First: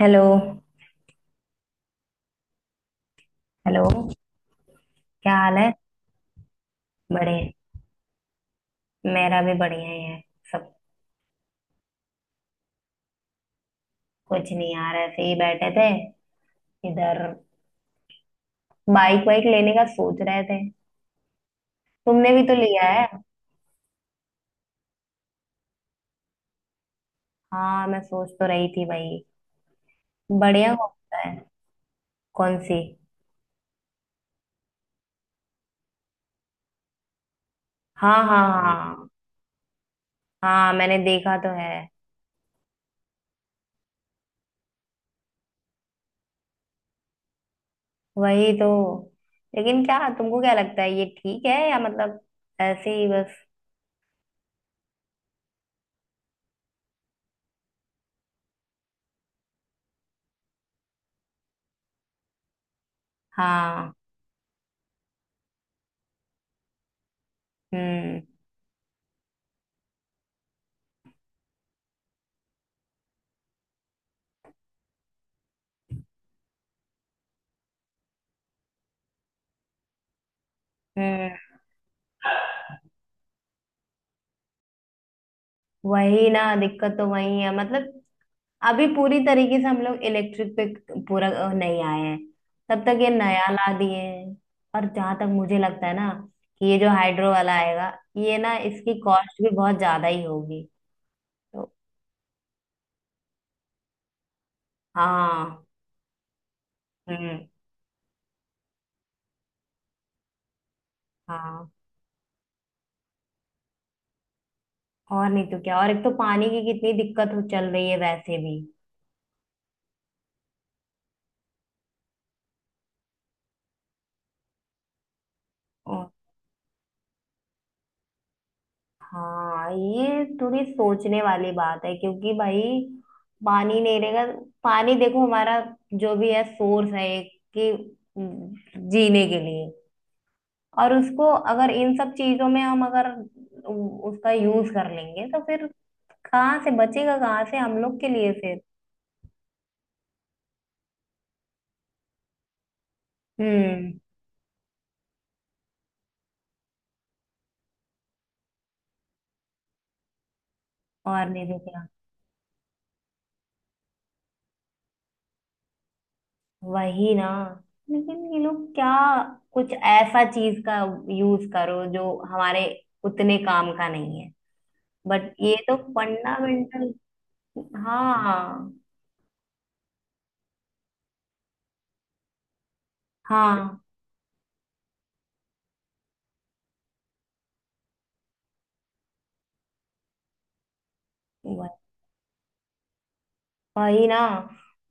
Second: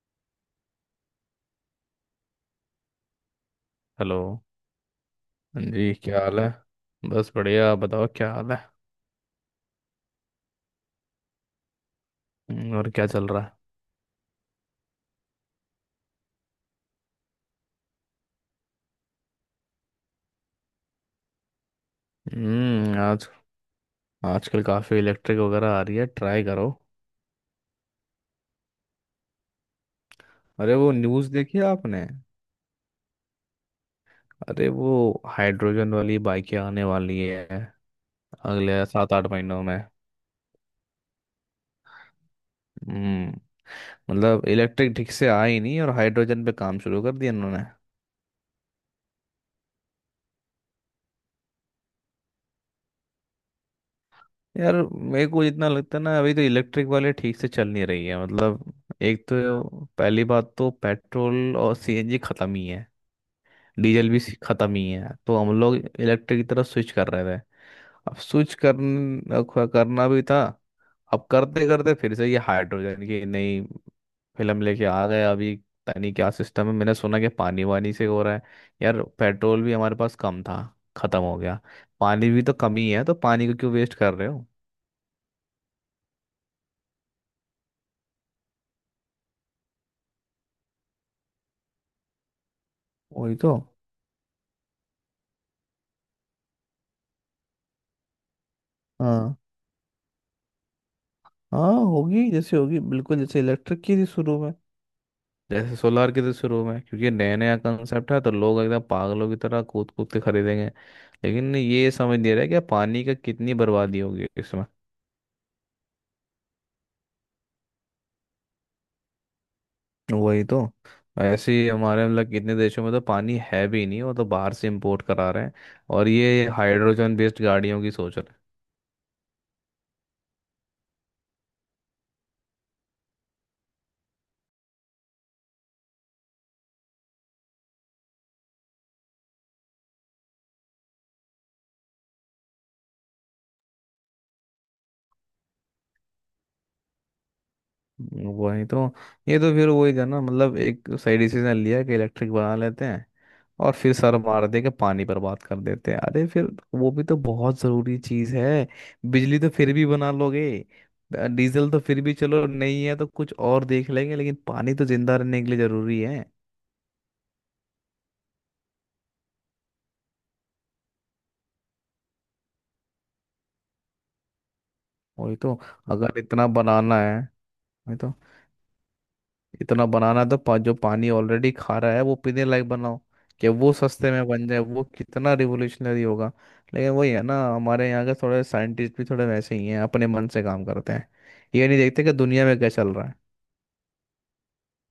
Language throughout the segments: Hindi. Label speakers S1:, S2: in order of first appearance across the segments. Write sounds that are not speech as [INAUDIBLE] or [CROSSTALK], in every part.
S1: हेलो। हेलो।
S2: हेलो।
S1: क्या हाल
S2: हाँ
S1: है?
S2: जी, क्या हाल है? बस
S1: बड़े
S2: बढ़िया, आप बताओ क्या हाल है?
S1: मेरा भी बढ़िया ही है। सब
S2: और क्या चल रहा है?
S1: कुछ नहीं यार, ऐसे ही बैठे थे इधर। बाइक वाइक लेने का सोच रहे थे। तुमने भी तो लिया है।
S2: आज आजकल काफ़ी इलेक्ट्रिक वगैरह आ रही है, ट्राई करो।
S1: हाँ मैं सोच तो रही थी भाई, बढ़िया
S2: अरे वो
S1: होता है।
S2: न्यूज़ देखी आपने?
S1: कौन सी?
S2: अरे वो हाइड्रोजन वाली बाइकें आने वाली है
S1: हाँ हाँ
S2: अगले
S1: हाँ।
S2: 7 8 महीनों में।
S1: हाँ मैंने देखा तो है।
S2: हम्म मतलब, इलेक्ट्रिक ठीक से आई नहीं और हाइड्रोजन पे काम शुरू कर दिया इन्होंने।
S1: वही तो। लेकिन क्या तुमको क्या लगता है ये ठीक है, या मतलब ऐसे ही बस।
S2: यार, मेरे को जितना लगता है ना, अभी तो इलेक्ट्रिक वाले ठीक से चल नहीं रही है। मतलब, एक तो पहली बात, तो पेट्रोल और सीएनजी खत्म ही है।
S1: हाँ।
S2: डीजल भी खत्म ही है, तो हम लोग इलेक्ट्रिक की तरफ स्विच कर रहे थे। अब
S1: हम्म।
S2: स्विच कर करना भी था। अब करते करते फिर से ये हाइड्रोजन की नई फिल्म लेके आ गए अभी। पता नहीं क्या सिस्टम है, मैंने सुना कि पानी वानी से हो रहा है। यार, पेट्रोल भी हमारे पास कम था, खत्म हो
S1: हम्म।
S2: गया। पानी भी तो कम ही है, तो पानी को क्यों वेस्ट कर रहे हो?
S1: वही ना, दिक्कत तो वही है मतलब। अभी पूरी तरीके से हम लोग इलेक्ट्रिक पे पूरा नहीं आए हैं, तब तक ये
S2: वही
S1: नया
S2: तो।
S1: ला दिए हैं। और जहां तक मुझे लगता है ना, कि ये जो हाइड्रो वाला आएगा, ये ना इसकी
S2: हाँ,
S1: कॉस्ट भी बहुत ज्यादा ही होगी तो।
S2: हाँ होगी। जैसे होगी बिल्कुल, जैसे इलेक्ट्रिक की थी शुरू में।
S1: हाँ।
S2: जैसे सोलार के तो शुरू में, क्योंकि नया
S1: हम्म।
S2: नया कंसेप्ट है, तो लोग एकदम पागलों की तरह कूद कूद के खरीदेंगे। लेकिन
S1: हाँ
S2: ये समझ नहीं रहा कि पानी का कितनी बर्बादी होगी इसमें।
S1: और नहीं तो क्या, और एक तो पानी की कितनी दिक्कत हो चल रही है वैसे भी।
S2: वही तो। ऐसे ही हमारे, मतलब, कितने देशों में तो पानी है भी नहीं, वो तो बाहर से इंपोर्ट करा रहे हैं। और ये हाइड्रोजन बेस्ड गाड़ियों की सोच रहे
S1: हाँ ये थोड़ी सोचने वाली बात है क्योंकि भाई पानी नहीं रहेगा। पानी देखो हमारा जो भी है सोर्स है एक, कि जीने के लिए। और उसको अगर इन सब चीजों में हम अगर उसका यूज कर लेंगे तो फिर कहाँ से बचेगा, कहाँ से हम लोग के
S2: हैं।
S1: लिए फिर।
S2: वही तो। ये तो फिर वही था ना, मतलब, एक सही डिसीजन लिया कि इलेक्ट्रिक बना लेते हैं, और
S1: हम्म।
S2: फिर सर मार दे के पानी बर्बाद कर देते हैं। अरे फिर वो भी तो बहुत जरूरी चीज है। बिजली तो फिर भी बना लोगे।
S1: और नहीं तो
S2: डीजल तो
S1: क्या।
S2: फिर भी चलो, नहीं है तो कुछ और देख लेंगे, लेकिन पानी तो जिंदा रहने के लिए जरूरी है।
S1: वही ना। लेकिन ये लोग क्या, कुछ ऐसा चीज का यूज करो जो हमारे उतने काम का नहीं है, बट
S2: वही तो,
S1: ये तो
S2: अगर इतना
S1: फंडामेंटल।
S2: बनाना है। वही तो,
S1: हाँ।
S2: इतना बनाना है तो जो पानी ऑलरेडी खा रहा है वो पीने लायक बनाओ, कि वो
S1: हाँ।
S2: सस्ते में बन जाए। वो कितना रिवोल्यूशनरी होगा। लेकिन वही है ना, हमारे यहाँ के थोड़े साइंटिस्ट भी थोड़े वैसे ही हैं, अपने मन से काम करते हैं। ये
S1: वह-
S2: नहीं देखते कि दुनिया में क्या चल रहा है।
S1: वही ना,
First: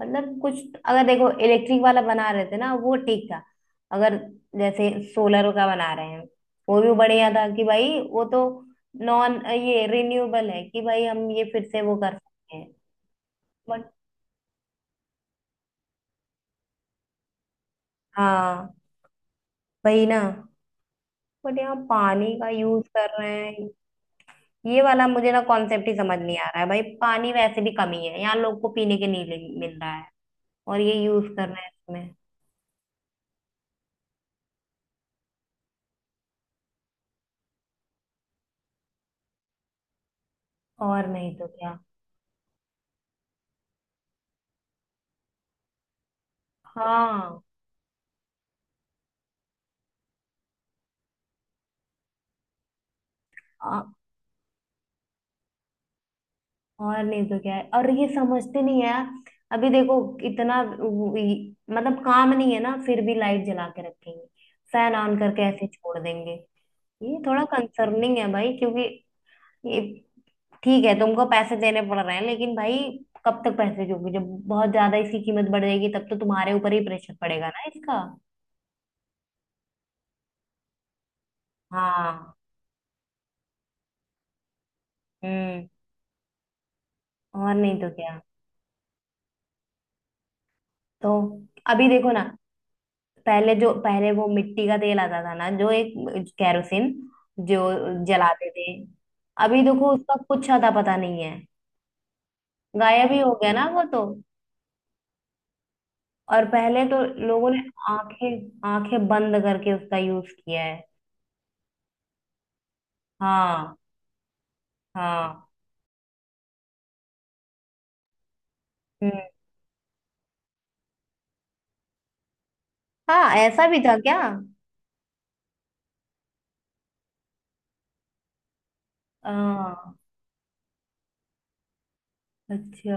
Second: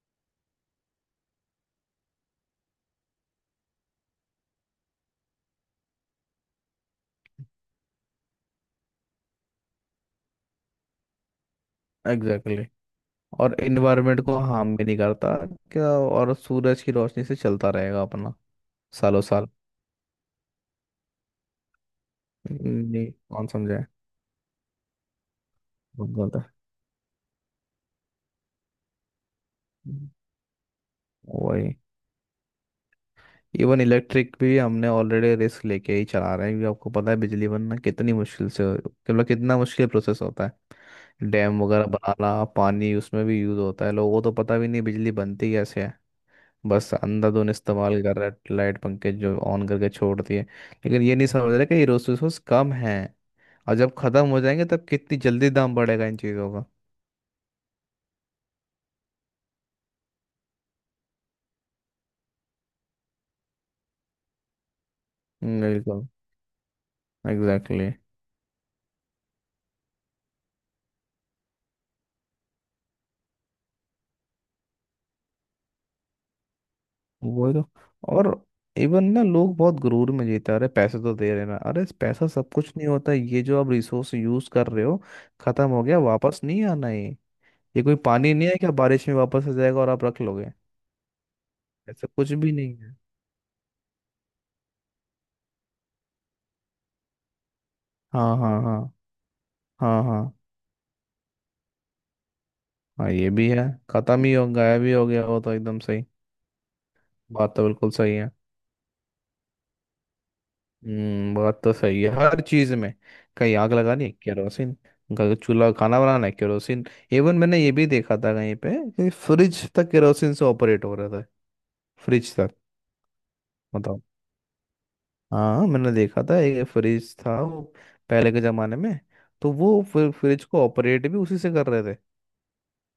S1: मतलब कुछ अगर देखो, इलेक्ट्रिक वाला बना रहे थे ना वो ठीक था। अगर जैसे सोलर का बना रहे हैं, वो भी बढ़िया था कि भाई वो तो नॉन ये रिन्यूएबल है, कि भाई हम ये फिर से वो कर
S2: एग्जैक्टली,
S1: सकते हैं,
S2: exactly। और
S1: बट।
S2: इन्वायरमेंट को हार्म भी नहीं करता क्या, और सूरज की रोशनी से चलता रहेगा अपना,
S1: हाँ।
S2: सालों साल।
S1: वही ना, बट यहाँ पानी का यूज
S2: नहीं,
S1: कर रहे
S2: कौन
S1: हैं।
S2: समझे।
S1: ये वाला मुझे ना कॉन्सेप्ट ही
S2: बहुत
S1: समझ नहीं आ
S2: गलत
S1: रहा है भाई, पानी वैसे भी कमी है यहाँ, लोग को पीने के नहीं मिल रहा
S2: है।
S1: है और ये यूज करना है
S2: वही,
S1: इसमें।
S2: इवन इलेक्ट्रिक भी हमने ऑलरेडी रिस्क लेके ही चला रहे हैं, क्योंकि आपको पता है बिजली बनना कितनी मुश्किल से, मतलब कितना मुश्किल प्रोसेस होता है।
S1: और नहीं तो
S2: डैम
S1: क्या।
S2: वगैरह बनाना, पानी उसमें भी यूज होता है। लोगों को तो पता भी नहीं बिजली बनती कैसे है, बस
S1: हाँ
S2: अंधाधुंध इस्तेमाल कर रहा है। लाइट पंखे जो ऑन करके छोड़ दिए, लेकिन ये नहीं समझ रहे कि ये रिसोर्सेस कम है, और
S1: आ-
S2: जब खत्म हो जाएंगे तब कितनी जल्दी दाम बढ़ेगा इन चीज़ों का।
S1: और नहीं तो क्या है, और ये समझते नहीं है यार। अभी देखो, इतना मतलब काम नहीं है ना, फिर भी लाइट जला के रखेंगे, फैन ऑन करके ऐसे छोड़
S2: बिल्कुल।
S1: देंगे। ये थोड़ा
S2: एग्जैक्टली, exactly।
S1: कंसर्निंग है भाई क्योंकि ये, ठीक है तुमको पैसे देने पड़ रहे हैं लेकिन भाई कब तक पैसे दोगे? जब बहुत ज्यादा इसकी कीमत बढ़ जाएगी तब तो तुम्हारे ऊपर ही प्रेशर पड़ेगा
S2: वही
S1: ना
S2: तो।
S1: इसका।
S2: और इवन ना, लोग बहुत गुरूर में जीते हैं, अरे पैसे तो दे रहे ना। अरे पैसा
S1: हाँ।
S2: सब कुछ नहीं होता, ये जो आप रिसोर्स यूज कर रहे हो,
S1: हम्म।
S2: खत्म हो गया वापस नहीं आना है।
S1: और नहीं
S2: ये
S1: तो
S2: कोई
S1: क्या।
S2: पानी नहीं है क्या, बारिश में वापस आ जाएगा और आप रख लोगे।
S1: तो अभी
S2: ऐसा
S1: देखो ना,
S2: कुछ भी नहीं है।
S1: पहले जो पहले वो मिट्टी का तेल आता था ना, जो एक कैरोसिन, जो
S2: हाँ,
S1: जलाते
S2: हाँ,
S1: थे,
S2: हाँ।
S1: अभी देखो
S2: हाँ,
S1: उसका
S2: हाँ,
S1: कुछ अता पता नहीं है।
S2: हाँ,
S1: गायब ही
S2: ये
S1: हो
S2: भी
S1: गया
S2: है।
S1: ना वो तो।
S2: खत्म ही हो गायब ही हो गया वो तो, एकदम सही।
S1: और पहले तो लोगों
S2: बात
S1: ने
S2: तो बिल्कुल सही है।
S1: आंखें आंखें बंद करके उसका यूज किया है।
S2: बात तो सही है हर चीज में। कहीं आग
S1: हाँ।
S2: लगानी है केरोसिन, कहीं
S1: हाँ।
S2: चूल्हा खाना बनाना है केरोसिन। इवन मैंने ये भी देखा था कहीं पे कि
S1: हम्म।
S2: फ्रिज तक केरोसिन से ऑपरेट हो रहा था। फ्रिज तक,
S1: हाँ ऐसा भी था
S2: बताओ।
S1: क्या?
S2: हाँ, मैंने देखा था एक फ्रिज था वो, पहले के जमाने में। तो वो
S1: हाँ।
S2: फ्रिज को ऑपरेट भी उसी से कर रहे थे।
S1: अच्छा।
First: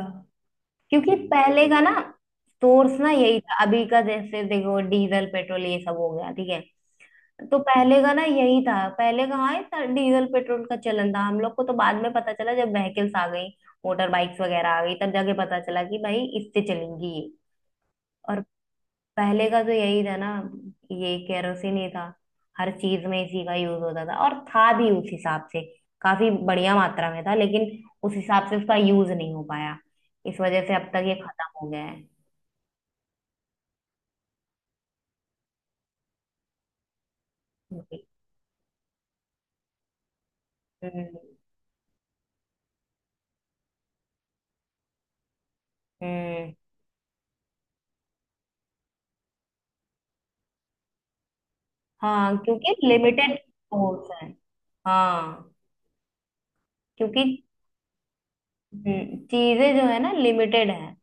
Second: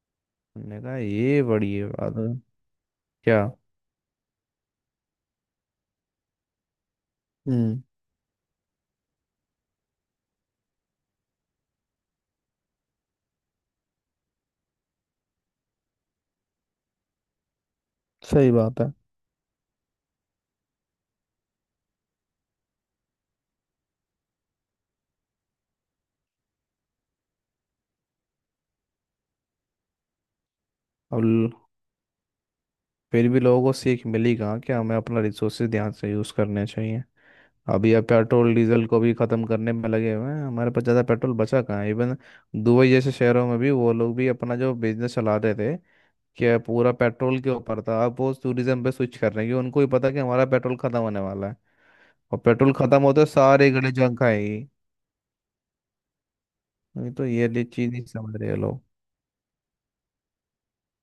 S2: मैंने कहा,
S1: क्योंकि
S2: ये
S1: पहले
S2: बड़ी
S1: का
S2: है
S1: ना
S2: बात। हम्म,
S1: सोर्स ना यही
S2: क्या।
S1: था। अभी का जैसे देखो डीजल पेट्रोल ये सब हो गया, ठीक है, तो
S2: हम्म,
S1: पहले का ना यही था। पहले कहाँ इतना डीजल पेट्रोल का चलन था, हम लोग को तो बाद में पता चला जब व्हीकल्स आ गई, मोटर बाइक्स वगैरह आ गई, तब जाके पता चला कि भाई इससे चलेंगी ये। और
S2: सही बात है।
S1: पहले का तो यही था ना, ये केरोसिन ही था। हर चीज में इसी का यूज होता था, और था भी उस हिसाब से, काफी बढ़िया मात्रा में था, लेकिन उस हिसाब से उसका यूज नहीं हो पाया। इस वजह से अब तक ये
S2: अब
S1: खत्म
S2: ल-
S1: हो गया है।
S2: फिर भी लोगों को सीख मिली कहाँ, कि हमें अपना रिसोर्सेज ध्यान से यूज करने चाहिए। अभी अब पेट्रोल डीजल को भी खत्म करने में लगे हुए हैं। हमारे पास ज़्यादा
S1: हम्म।
S2: पेट्रोल बचा कहाँ है इवन। दुबई जैसे शहरों में भी वो लोग भी अपना जो बिजनेस चला रहे थे,
S1: हम्म।
S2: कि पूरा पेट्रोल के ऊपर था, अब वो टूरिज्म पे स्विच कर रहे हैं, क्योंकि उनको ही पता है कि हमारा पेट्रोल खत्म होने वाला है।
S1: हाँ
S2: और पेट्रोल
S1: क्योंकि
S2: खत्म होते
S1: लिमिटेड
S2: सारे गले
S1: सोर्स
S2: जंग
S1: है।
S2: खाएगी।
S1: हाँ
S2: नहीं
S1: क्योंकि
S2: तो ये लिए चीज नहीं समझ रहे लोग।
S1: चीजें जो है ना लिमिटेड है,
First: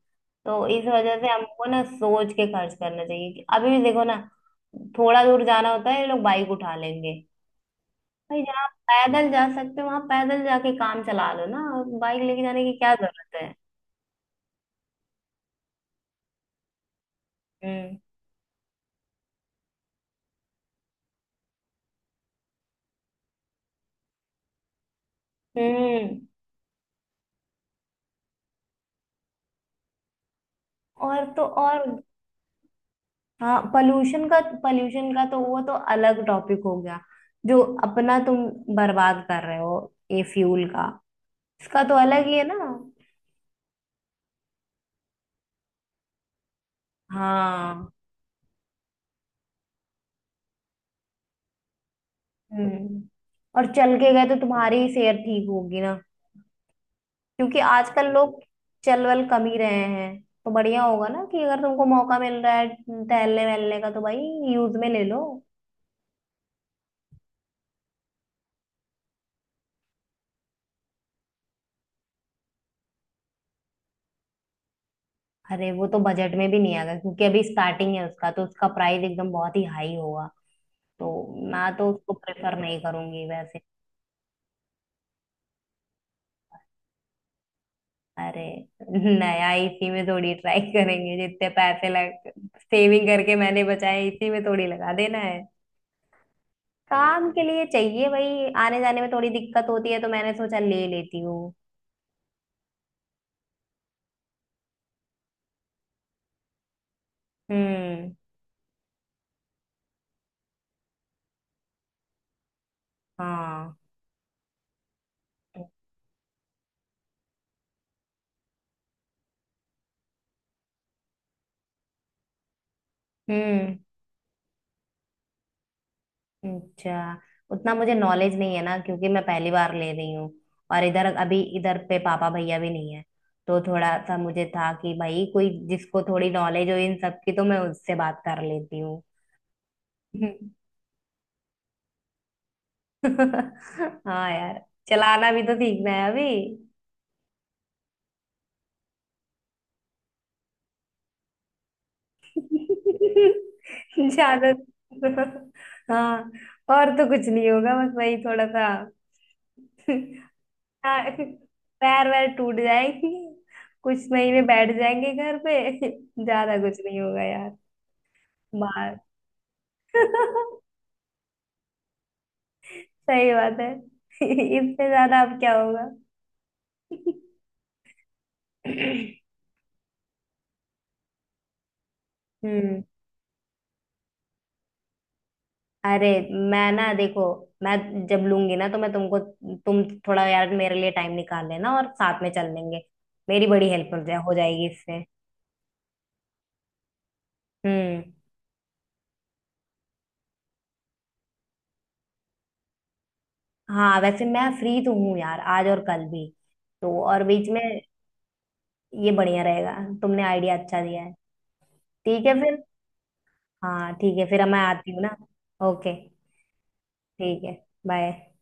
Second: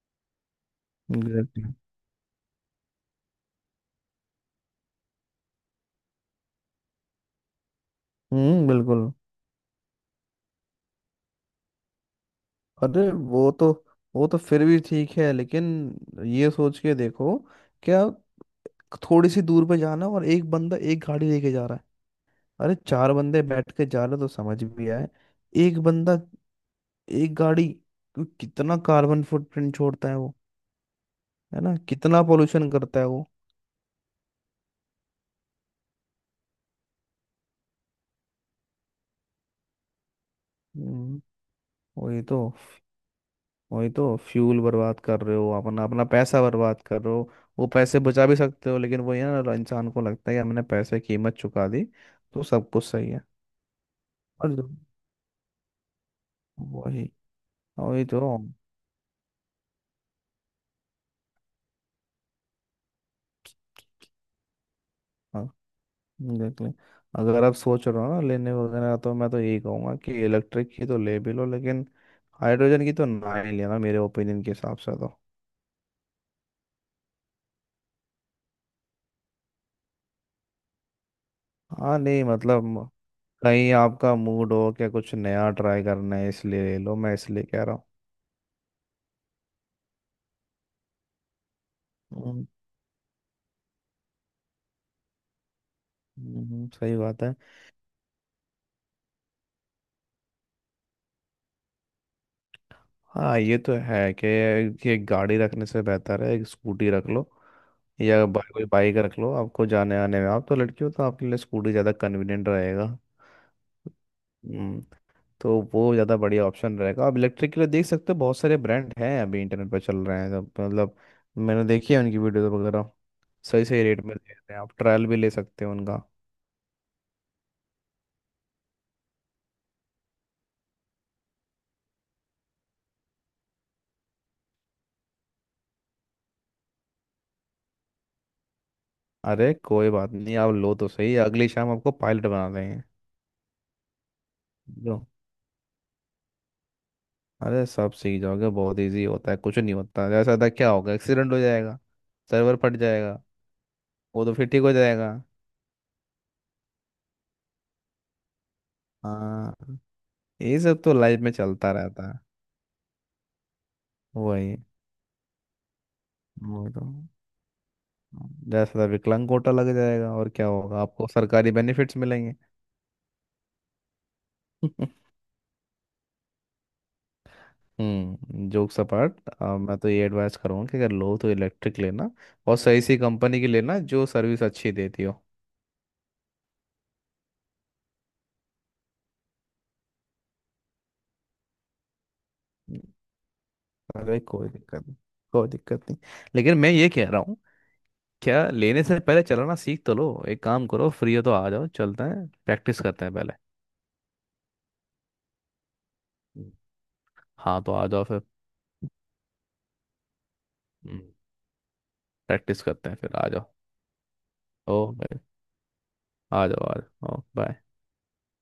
S1: तो इस वजह से हमको
S2: Exactly।
S1: ना सोच के खर्च करना चाहिए। कि अभी भी देखो ना, थोड़ा दूर जाना होता है ये लोग बाइक उठा लेंगे। भाई जहाँ
S2: हम्म,
S1: आप
S2: बिल्कुल।
S1: पैदल जा सकते हो वहां पैदल जाके काम चला लो ना, बाइक लेके जाने की क्या
S2: अरे
S1: जरूरत
S2: वो
S1: है?
S2: तो, वो तो फिर भी ठीक है लेकिन ये सोच के देखो
S1: हम्म।
S2: क्या, थोड़ी सी दूर पे जाना और एक बंदा एक गाड़ी लेके जा रहा है। अरे चार बंदे बैठ के जा रहे तो समझ भी आए। एक बंदा,
S1: हम्म।
S2: एक गाड़ी, कितना कार्बन फुटप्रिंट छोड़ता है वो,
S1: और तो
S2: है ना,
S1: और,
S2: कितना पोल्यूशन करता है वो।
S1: हाँ पॉल्यूशन का तो वो तो अलग टॉपिक हो गया। जो अपना तुम बर्बाद कर रहे हो ये फ्यूल का,
S2: हम्म,
S1: इसका तो
S2: वही
S1: अलग ही
S2: तो।
S1: है ना।
S2: वही तो, फ्यूल बर्बाद कर रहे हो अपना, अपना पैसा बर्बाद कर रहे हो। वो
S1: हाँ।
S2: पैसे बचा भी सकते हो, लेकिन वो ये ना, इंसान को लगता है कि हमने पैसे की कीमत चुका दी तो सब कुछ
S1: हम्म।
S2: सही है।
S1: और चल के गए तो
S2: और जो-
S1: तुम्हारी सेहत ठीक होगी ना,
S2: वही,
S1: क्योंकि
S2: वही
S1: आजकल
S2: तो।
S1: लोग चल वल कम ही रहे हैं, तो बढ़िया होगा ना कि अगर तुमको मौका मिल रहा है टहलने वहलने का, तो भाई यूज में ले लो।
S2: देख लें, अगर आप सोच रहे हो ना लेने वगैरह, तो मैं तो यही कहूँगा कि इलेक्ट्रिक की तो ले भी लो, लेकिन हाइड्रोजन की तो ना ही लेना, मेरे ओपिनियन के हिसाब से तो।
S1: अरे वो तो बजट में भी नहीं आएगा क्योंकि अभी स्टार्टिंग है उसका, तो उसका प्राइस एकदम बहुत ही हाई होगा, तो मैं तो
S2: हाँ,
S1: उसको
S2: नहीं
S1: प्रेफर
S2: मतलब,
S1: नहीं करूंगी वैसे।
S2: कहीं आपका मूड हो क्या, कुछ नया ट्राई करना है इसलिए ले लो, मैं इसलिए कह रहा हूँ।
S1: अरे नया इसी में थोड़ी ट्राई करेंगे, जितने पैसे लग,
S2: हम्म,
S1: सेविंग करके मैंने बचाए इसी में थोड़ी लगा देना है।
S2: सही बात
S1: काम
S2: है।
S1: के लिए चाहिए भाई, आने जाने में थोड़ी दिक्कत होती है तो मैंने सोचा ले लेती हूँ।
S2: हाँ, ये तो है कि एक गाड़ी रखने से बेहतर है एक स्कूटी रख लो,
S1: हम्म।
S2: या कोई बाइक रख लो। आपको जाने आने में, आप तो लड़की हो, तो आपके लिए स्कूटी ज़्यादा कन्वीनियंट रहेगा।
S1: हाँ।
S2: हम्म, तो वो ज़्यादा बढ़िया ऑप्शन रहेगा। आप इलेक्ट्रिक के लिए देख सकते हो, बहुत सारे ब्रांड हैं अभी इंटरनेट पर चल रहे हैं सब, मतलब, मैंने देखी है उनकी वीडियो वगैरह। सही
S1: हम्म।
S2: सही रेट में दे रहे हैं, आप ट्रायल भी ले सकते हो उनका।
S1: अच्छा, उतना मुझे नॉलेज नहीं है ना क्योंकि मैं पहली बार ले रही हूँ, और इधर अभी इधर पे पापा भैया भी नहीं है, तो थोड़ा सा मुझे था कि भाई कोई जिसको थोड़ी नॉलेज हो इन सब की, तो मैं उससे बात कर लेती हूँ।
S2: अरे कोई बात नहीं, आप
S1: [LAUGHS]
S2: लो तो सही, अगली शाम आपको पायलट बना देंगे।
S1: हाँ यार,
S2: लो,
S1: चलाना भी तो सीखना है अभी।
S2: अरे सब सीख जाओगे, बहुत इजी होता है, कुछ नहीं होता। जैसा था, क्या होगा, एक्सीडेंट हो जाएगा, सर्वर फट जाएगा,
S1: [LAUGHS]
S2: वो तो फिर
S1: ज्यादा।
S2: ठीक हो जाएगा।
S1: हाँ और तो कुछ नहीं होगा बस वही थोड़ा सा।
S2: हाँ,
S1: [LAUGHS]
S2: ये सब तो
S1: हाँ,
S2: लाइफ में चलता रहता
S1: पैर
S2: है।
S1: वैर टूट जाएंगे, कुछ महीने
S2: वही,
S1: बैठ जाएंगे घर पे। [LAUGHS] ज्यादा
S2: वही
S1: कुछ
S2: तो,
S1: नहीं होगा यार।
S2: 10,000
S1: बाहर।
S2: विकलांग कोटा लग जाएगा, और क्या
S1: [LAUGHS]
S2: होगा, आपको सरकारी बेनिफिट्स मिलेंगे।
S1: सही बात है। [LAUGHS] इससे
S2: [LAUGHS]
S1: ज्यादा अब क्या होगा?
S2: हम्म,
S1: [LAUGHS]
S2: जोक्स अपार्ट,
S1: [CLEARS THROAT]
S2: मैं तो ये एडवाइस करूँगा कि अगर लो तो इलेक्ट्रिक लेना, और सही
S1: हम्म।
S2: सी कंपनी की लेना जो सर्विस अच्छी देती हो।
S1: अरे मैं ना देखो, मैं जब लूंगी ना तो मैं तुमको, तुम थोड़ा यार मेरे लिए टाइम निकाल लेना और साथ में चल लेंगे, मेरी बड़ी हेल्प
S2: अरे
S1: हो
S2: कोई
S1: जाएगी
S2: दिक्कत नहीं,
S1: इससे।
S2: कोई दिक्कत नहीं, लेकिन मैं ये कह रहा हूँ
S1: हम्म।
S2: क्या, लेने से पहले चलाना सीख तो लो। एक काम करो, फ्री हो तो आ जाओ, चलते हैं प्रैक्टिस करते हैं पहले।
S1: हाँ वैसे मैं फ्री तो हूँ यार आज और कल भी,
S2: हम्म।
S1: तो और बीच में
S2: हाँ तो आ जाओ फिर,
S1: ये बढ़िया रहेगा। तुमने आइडिया अच्छा दिया है। ठीक है
S2: प्रैक्टिस
S1: फिर।
S2: करते हैं, फिर आ जाओ।
S1: हाँ ठीक है फिर मैं
S2: ओ
S1: आती हूँ ना।
S2: भाई,
S1: ओके।
S2: आ जाओ, आ जाओ। ओ
S1: ठीक है।
S2: bye।
S1: बाय।